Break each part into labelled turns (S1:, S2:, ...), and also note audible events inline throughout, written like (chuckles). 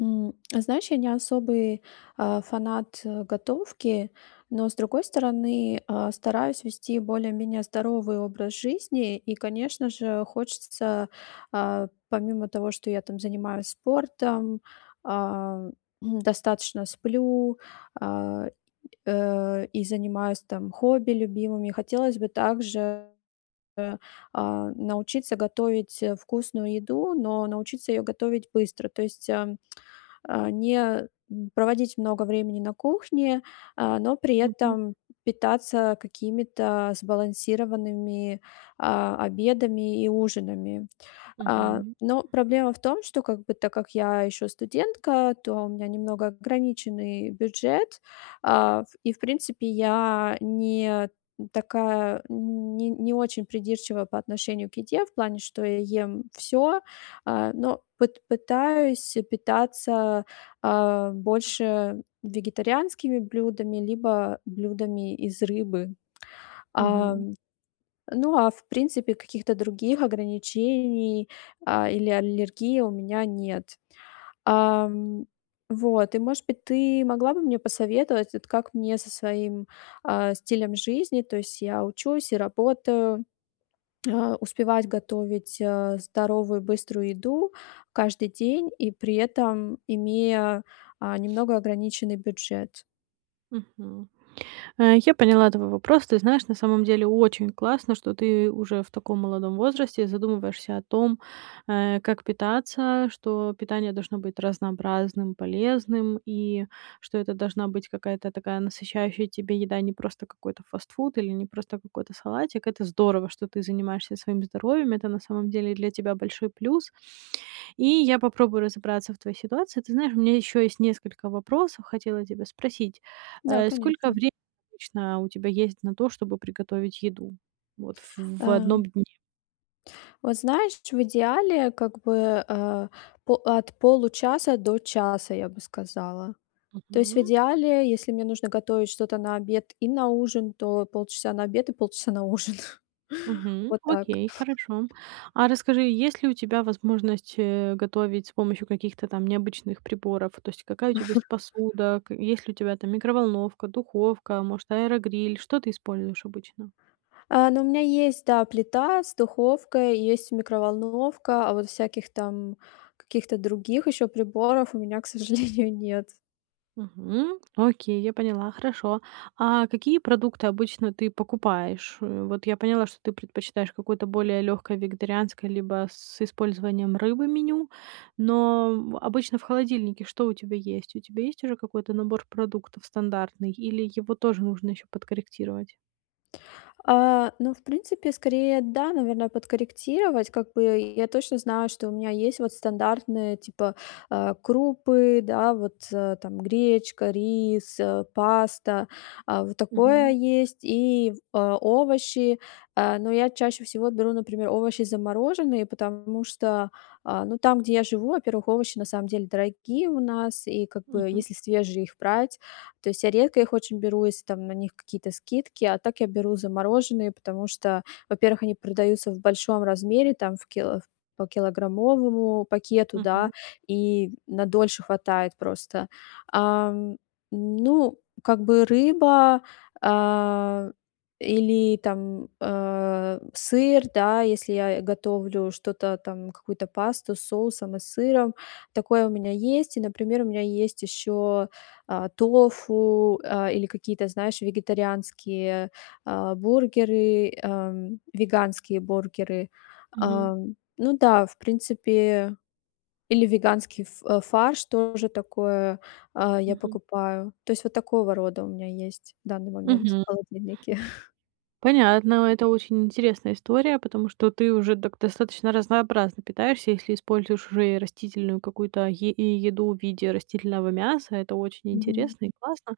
S1: М. Знаешь, я не особый, а, фанат готовки, но, с другой стороны, а, стараюсь вести более-менее здоровый образ жизни и, конечно же, хочется, а, помимо того, что я, там, занимаюсь спортом, а, м, (clears throat) достаточно сплю, а, э, и занимаюсь, там, хобби любимыми, хотелось бы также, а, научиться готовить, а, вкусную еду, но научиться её готовить быстро. То есть, ам, а, не, м, проводить много времени на кухне, а, но при
S2: Мгм.
S1: этом питаться какими-то сбалансированными, а, обедами и ужинами. А,
S2: Мгм.
S1: но проблема в том, что, как бы, так как я ещё студентка, то у меня немного ограниченный бюджет, а, в и, в принципе, я не такая, не не очень придирчивая по отношению к еде. В плане, что я ем всё, а, но пыт пытаюсь питаться, а, больше вегетарианскими блюдами либо блюдами из рыбы. А.
S2: Мгм.
S1: Ну, а, в принципе, каких-то других ограничений, а, или аллергии у меня нет. Ам. Вот, и, может быть, ты могла бы мне посоветовать, вот, как мне со своим, а, стилем жизни, то есть я учусь и работаю, а, успевать готовить, а, здоровую быструю еду каждый день и при этом имея, а, немного ограниченный бюджет.
S2: Мгм. А, я поняла твой вопрос. Ты знаешь, на самом деле очень классно, что ты уже в таком молодом возрасте задумываешься о том, э, как питаться, что питание должно быть разнообразным, полезным и что это должна быть какая-то такая насыщающая тебя еда, не просто какой-то фастфуд или не просто какой-то салатик. Это здорово, что ты занимаешься своим здоровьем, это на самом деле для тебя большой плюс. И я попробую разобраться в твоей ситуации. Ты знаешь, у меня ещё есть несколько вопросов, хотела тебя спросить.
S1: Да,
S2: А сколько
S1: конечно.
S2: времени обычно у тебя есть на то, чтобы приготовить еду, вот, ф в
S1: А.
S2: 1 дне?
S1: Вот знаешь, ч в идеале, как бы, э, по от получаса до часа, я бы сказала. То есть в
S2: Мгм.
S1: идеале, если мне нужно готовить что-то на обед и на ужин, то полчаса на обед и полчаса на ужин.
S2: Мгм,
S1: Вот так.
S2: окей, хорошо. А расскажи, есть ли у тебя возможность, э, готовить с помощью каких-то там необычных приборов? То есть какая у тебя есть
S1: (chuckles)
S2: посуда, к есть ли у тебя там микроволновка, духовка, может, аэрогриль, что ты используешь обычно?
S1: А, ну, у меня есть, да, плита с духовкой, есть микроволновка, а вот всяких там каких-то других ещё приборов у меня, к сожалению, нет.
S2: Мгм, окей, я поняла, хорошо. А какие продукты обычно ты покупаешь? Вот я поняла, что ты предпочитаешь какое-то более лёгкое вегетарианское либо с использованием рыбы меню. Но в обычно в холодильнике что у тебя есть? У тебя есть уже какой-то набор продуктов стандартный или его тоже нужно ещё подкорректировать?
S1: А, ну, в принципе, скорее, да, наверно, подкорректировать. Как бы я точно знаю, что у меня есть вот стандартные, типа, а, крупы, да, вот, э. Там гречка, рис, а, паста, а, вот такое
S2: Мгм.
S1: есть, и в а, овощи. А, но я чаще всего беру, например, овощи замороженные, потому что, а, ну, там, где я живу, во-первых, овощи на самом деле дорогие у нас, и как бы,
S2: Мгм.
S1: если свежие их брать, то есть я редко их очень беру, если там на них какие-то скидки, а так я беру замороженные. Потому что, во-первых, они продаются в большом размере, там, в кило по килограммовому пакету, да,
S2: Мгм.
S1: и на дольше хватает просто. Ам, ну, как бы, рыба, а, или, там, а, сыр, да, если я и готовлю что-то там, какую-то пасту с соусом и сыром. Такое у меня есть. И, например, у меня есть ещё, а, тофу, а, или какие-то, знаешь, вегетарианские, а, бургеры, ам, веганские бургеры.
S2: Мгм.
S1: А, ну да, в принципе, или веганский ф фарш тоже такое, а, я
S2: Мгм.
S1: покупаю. То есть, вот такого рода у меня есть в данный момент
S2: Мгм.
S1: в холодильнике.
S2: Понятно, это очень интересная история, потому что ты уже так достаточно разнообразно питаешься, если используешь уже и растительную какую-то е и еду в виде растительного мяса. Это очень
S1: Мгм.
S2: интересно и классно.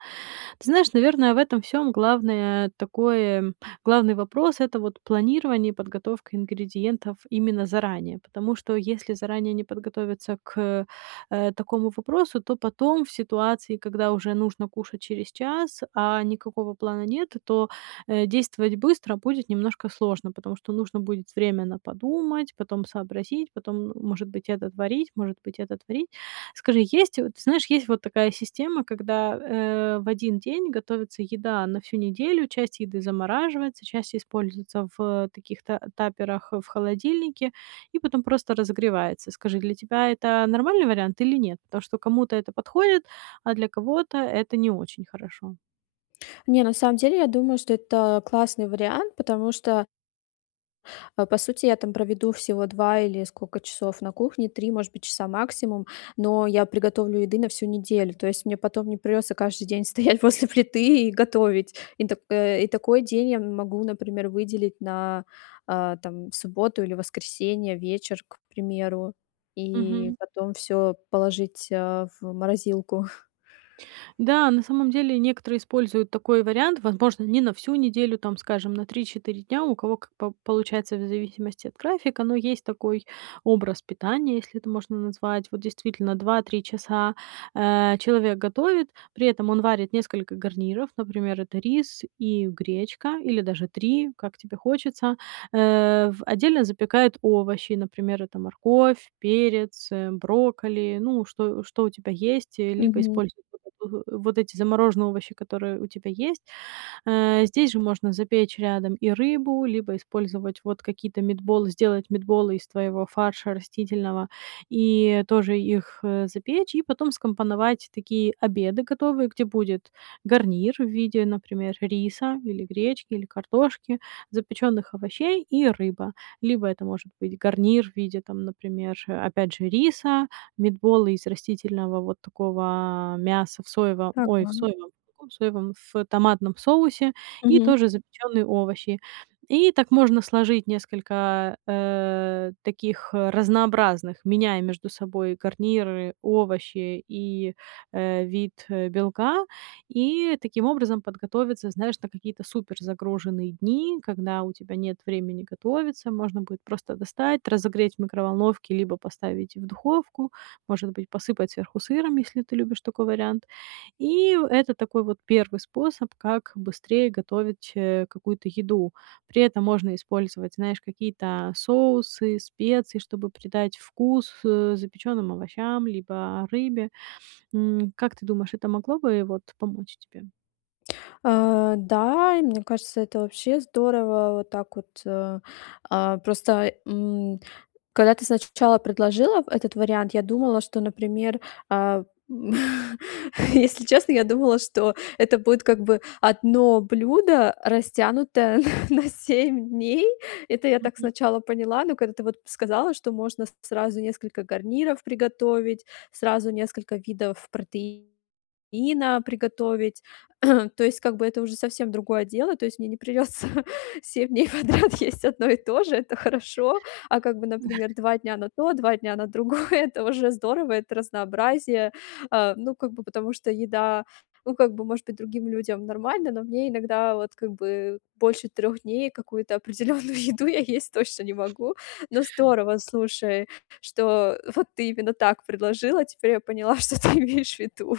S2: Ты знаешь, наверное, в этом всём главное такое главный вопрос- это вот планирование и подготовка ингредиентов именно заранее. Потому что если заранее не подготовиться к, э, такому вопросу, то потом в ситуации, когда уже нужно кушать через час, а никакого плана нет, то, э, действовать быстро будет немножко сложно. Потому что нужно будет время на подумать, потом сообразить, потом, м, может быть, это творить, может быть, это творить. Скажи, есть вот знаешь, есть вот такая система, когда, э, в 1 день готовится еда на всю неделю, часть еды замораживается, часть используется в таких т таперах в холодильнике и потом просто разогревается. Скажи, для тебя это нормальный вариант или нет? Потому что кому-то это подходит, а для кого-то это не очень хорошо.
S1: Не, на самом деле я думаю, что это классный вариант, потому что А, по сути, я там проведу всего 2 или сколько часов на кухне, 3, может быть, часа максимум, но я приготовлю еды на всю неделю. То есть мне потом не придётся каждый день стоять после плиты и готовить. И так, э и такой день я могу, например, выделить на, а, там, субботу или воскресенье, вечер, к примеру. И
S2: Мгм.
S1: потом всё положить, а, в морозилку. (chuckles)
S2: Да, на самом деле некоторые используют такой вариант. Возможно, не на всю неделю, там, скажем, на 3-4 дня, у кого как по получается в зависимости от графика, но есть такой образ питания, если это можно так назвать. Вот действительно 2-3 часа, а, человек готовит, при этом он варит несколько гарниров, например, это рис и гречка или даже 3, как тебе хочется. Э, в отдельно запекает овощи. Например, это морковь, перец, э, брокколи, ну, что что у тебя есть. Либо
S1: Мгм.
S2: используй (unintelligible) вот эти замороженные овощи, которые у тебя есть. А, здесь же можно запечь рядом и рыбу, либо использовать вот какие-то meetball, сделать митболы из твоего фарша растительного и тоже их, э, запечь. И потом скомпоновать такие обеды готовые, где будет гарнир в виде, например, риса или гречки, или картошки, запечённых овощей и рыба. Либо это может быть гарнир в виде, там, например, опять же, риса, митбола из растительного вот такого мяса в соевом ой, в
S1: Пропан.
S2: соевом, в каком соевом, в томатном соусе и
S1: Мгм.
S2: тоже запечённые овощи. И так можно сложить несколько, э, таких разнообразных, меняя между собой гарниры, овощи и, э, вид белка. И таким образом подготовиться, знаешь, на какие-то суперзагруженные дни, когда у тебя нет времени готовиться. Можно будет просто достать, разогреть в микроволновке либо поставить в духовку. Может быть, посыпать сверху сыром, если ты любишь такой вариант. И в это такой вот 1 способ, как быстрее готовить, э, какую-то еду. При этом можно использовать, знаешь, какие-то соусы, специи, чтобы придать вкус, э, запечённым овощам либо рыбе. М, как ты думаешь, это могло бы, вот, помочь тебе?
S1: А, да, и мне кажется, это вообще здорово. Вот так вот, а, а, просто, м, когда ты сначала предложила в этот вариант, я думала, что, например, а, в (laughs) Если честно, я думала, что это будет, как бы, одно блюдо, растянутое на на 7 дней. Это я так
S2: Мгм.
S1: сначала поняла, но когда ты вот сказала, что можно с сразу несколько гарниров приготовить, сразу несколько видов протеина приготовить. (clears throat) То есть, как бы, это уже совсем другое дело. То есть мне не придется 7 дней подряд есть 1 и то же, это хорошо. А, как бы, например,
S2: (chuckles)
S1: 2 дня на то, 2 дня на другое- это уже здорово, это разнообразие. А, ну, как бы, потому что еда, ну, как бы, может быть, другим людям нормально, но мне иногда вот, как бы, больше 3 дней какую-то определённую еду я есть точно не могу. Ну, здорово, слушай, что вот ты именно так предложила, теперь я поняла, что ты имеешь в виду.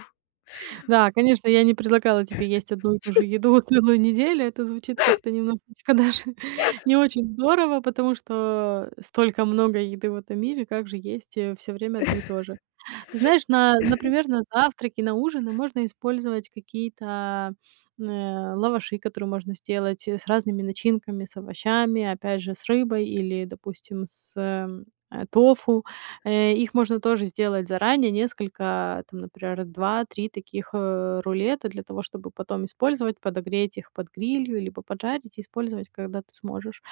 S2: Да, конечно, я не предлагала тебе есть одну и ту же
S1: (laughs)
S2: еду целую неделю. Это звучит как-то немножечко даже не очень здорово, потому что столько много еды в этом мире, как же есть, э, всё время 1 и то же?
S1: (chuckles)
S2: Ты знаешь, на
S1: (chuckles)
S2: например, на завтраки, на ужины можно использовать какие-то, э, лаваши, которые можно сделать с разными начинками, с овощами, опять же, с рыбой или, допустим, с, эм, а, тофу. Э, их можно тоже сделать заранее, несколько там, например, 2-3 таких, э, рулета для того, чтобы потом использовать, подогреть их под грилью либо поджарить и использовать, когда ты сможешь.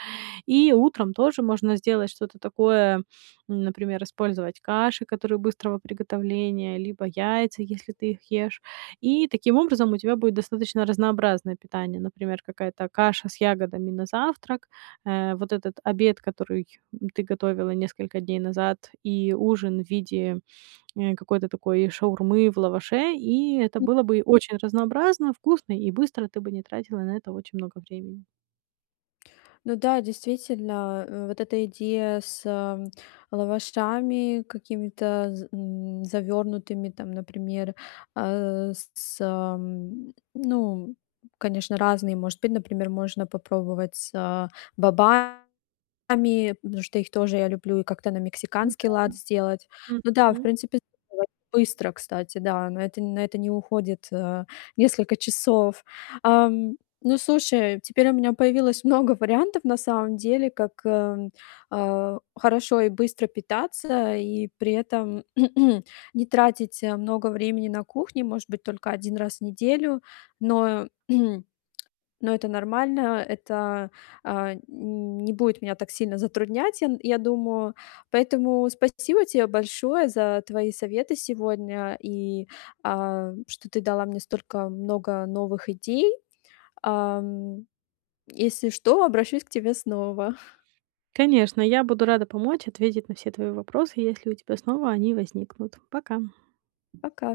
S2: И утром тоже можно сделать что-то такое, например, использовать каши, которые быстрого приготовления, либо яйца, если ты их ешь. И таким образом у тебя будет достаточно разнообразное питание. Например, какая-то каша с ягодами на завтрак, э, вот этот обед, который ты готовила несколько дней назад, и ужин в виде, э, какой-то такой шаурмы в лаваше, и это
S1: М.
S2: было бы очень разнообразно, вкусно и быстро. Ты бы не тратила на это очень много времени.
S1: Ну да, действительно, э, вот эта идея с лавашами какими-то з м, завернутыми, там, например, а, с ам, ну, конечно, разные, может быть. Например, можно попробовать с бобами, потому что их тоже я люблю, и как-то на мексиканский
S2: Н-да,
S1: лад сделать. Ну да, в
S2: мгм.
S1: принципе, (unintelligible) быстро, кстати, да, на это на это не уходит, а, несколько часов. Ам, ну, слушай, теперь у меня появилось много вариантов, на самом деле, как, эм, а, хорошо и быстро питаться и при этом (clears throat) не тратить много времени на кухне, может быть, только 1 раз в неделю. Но (clears throat) но это нормально. Это, а, н не будет меня так сильно затруднять, я н я думаю. Поэтому спасибо тебе большое за твои советы сегодня и, а, что ты дала мне столько много новых идей. Ам, если что, обращусь к тебе снова. (chuckles)
S2: Конечно, я буду рада помочь ответить на все твои вопросы, если у тебя снова они возникнут. Пока.
S1: Пока.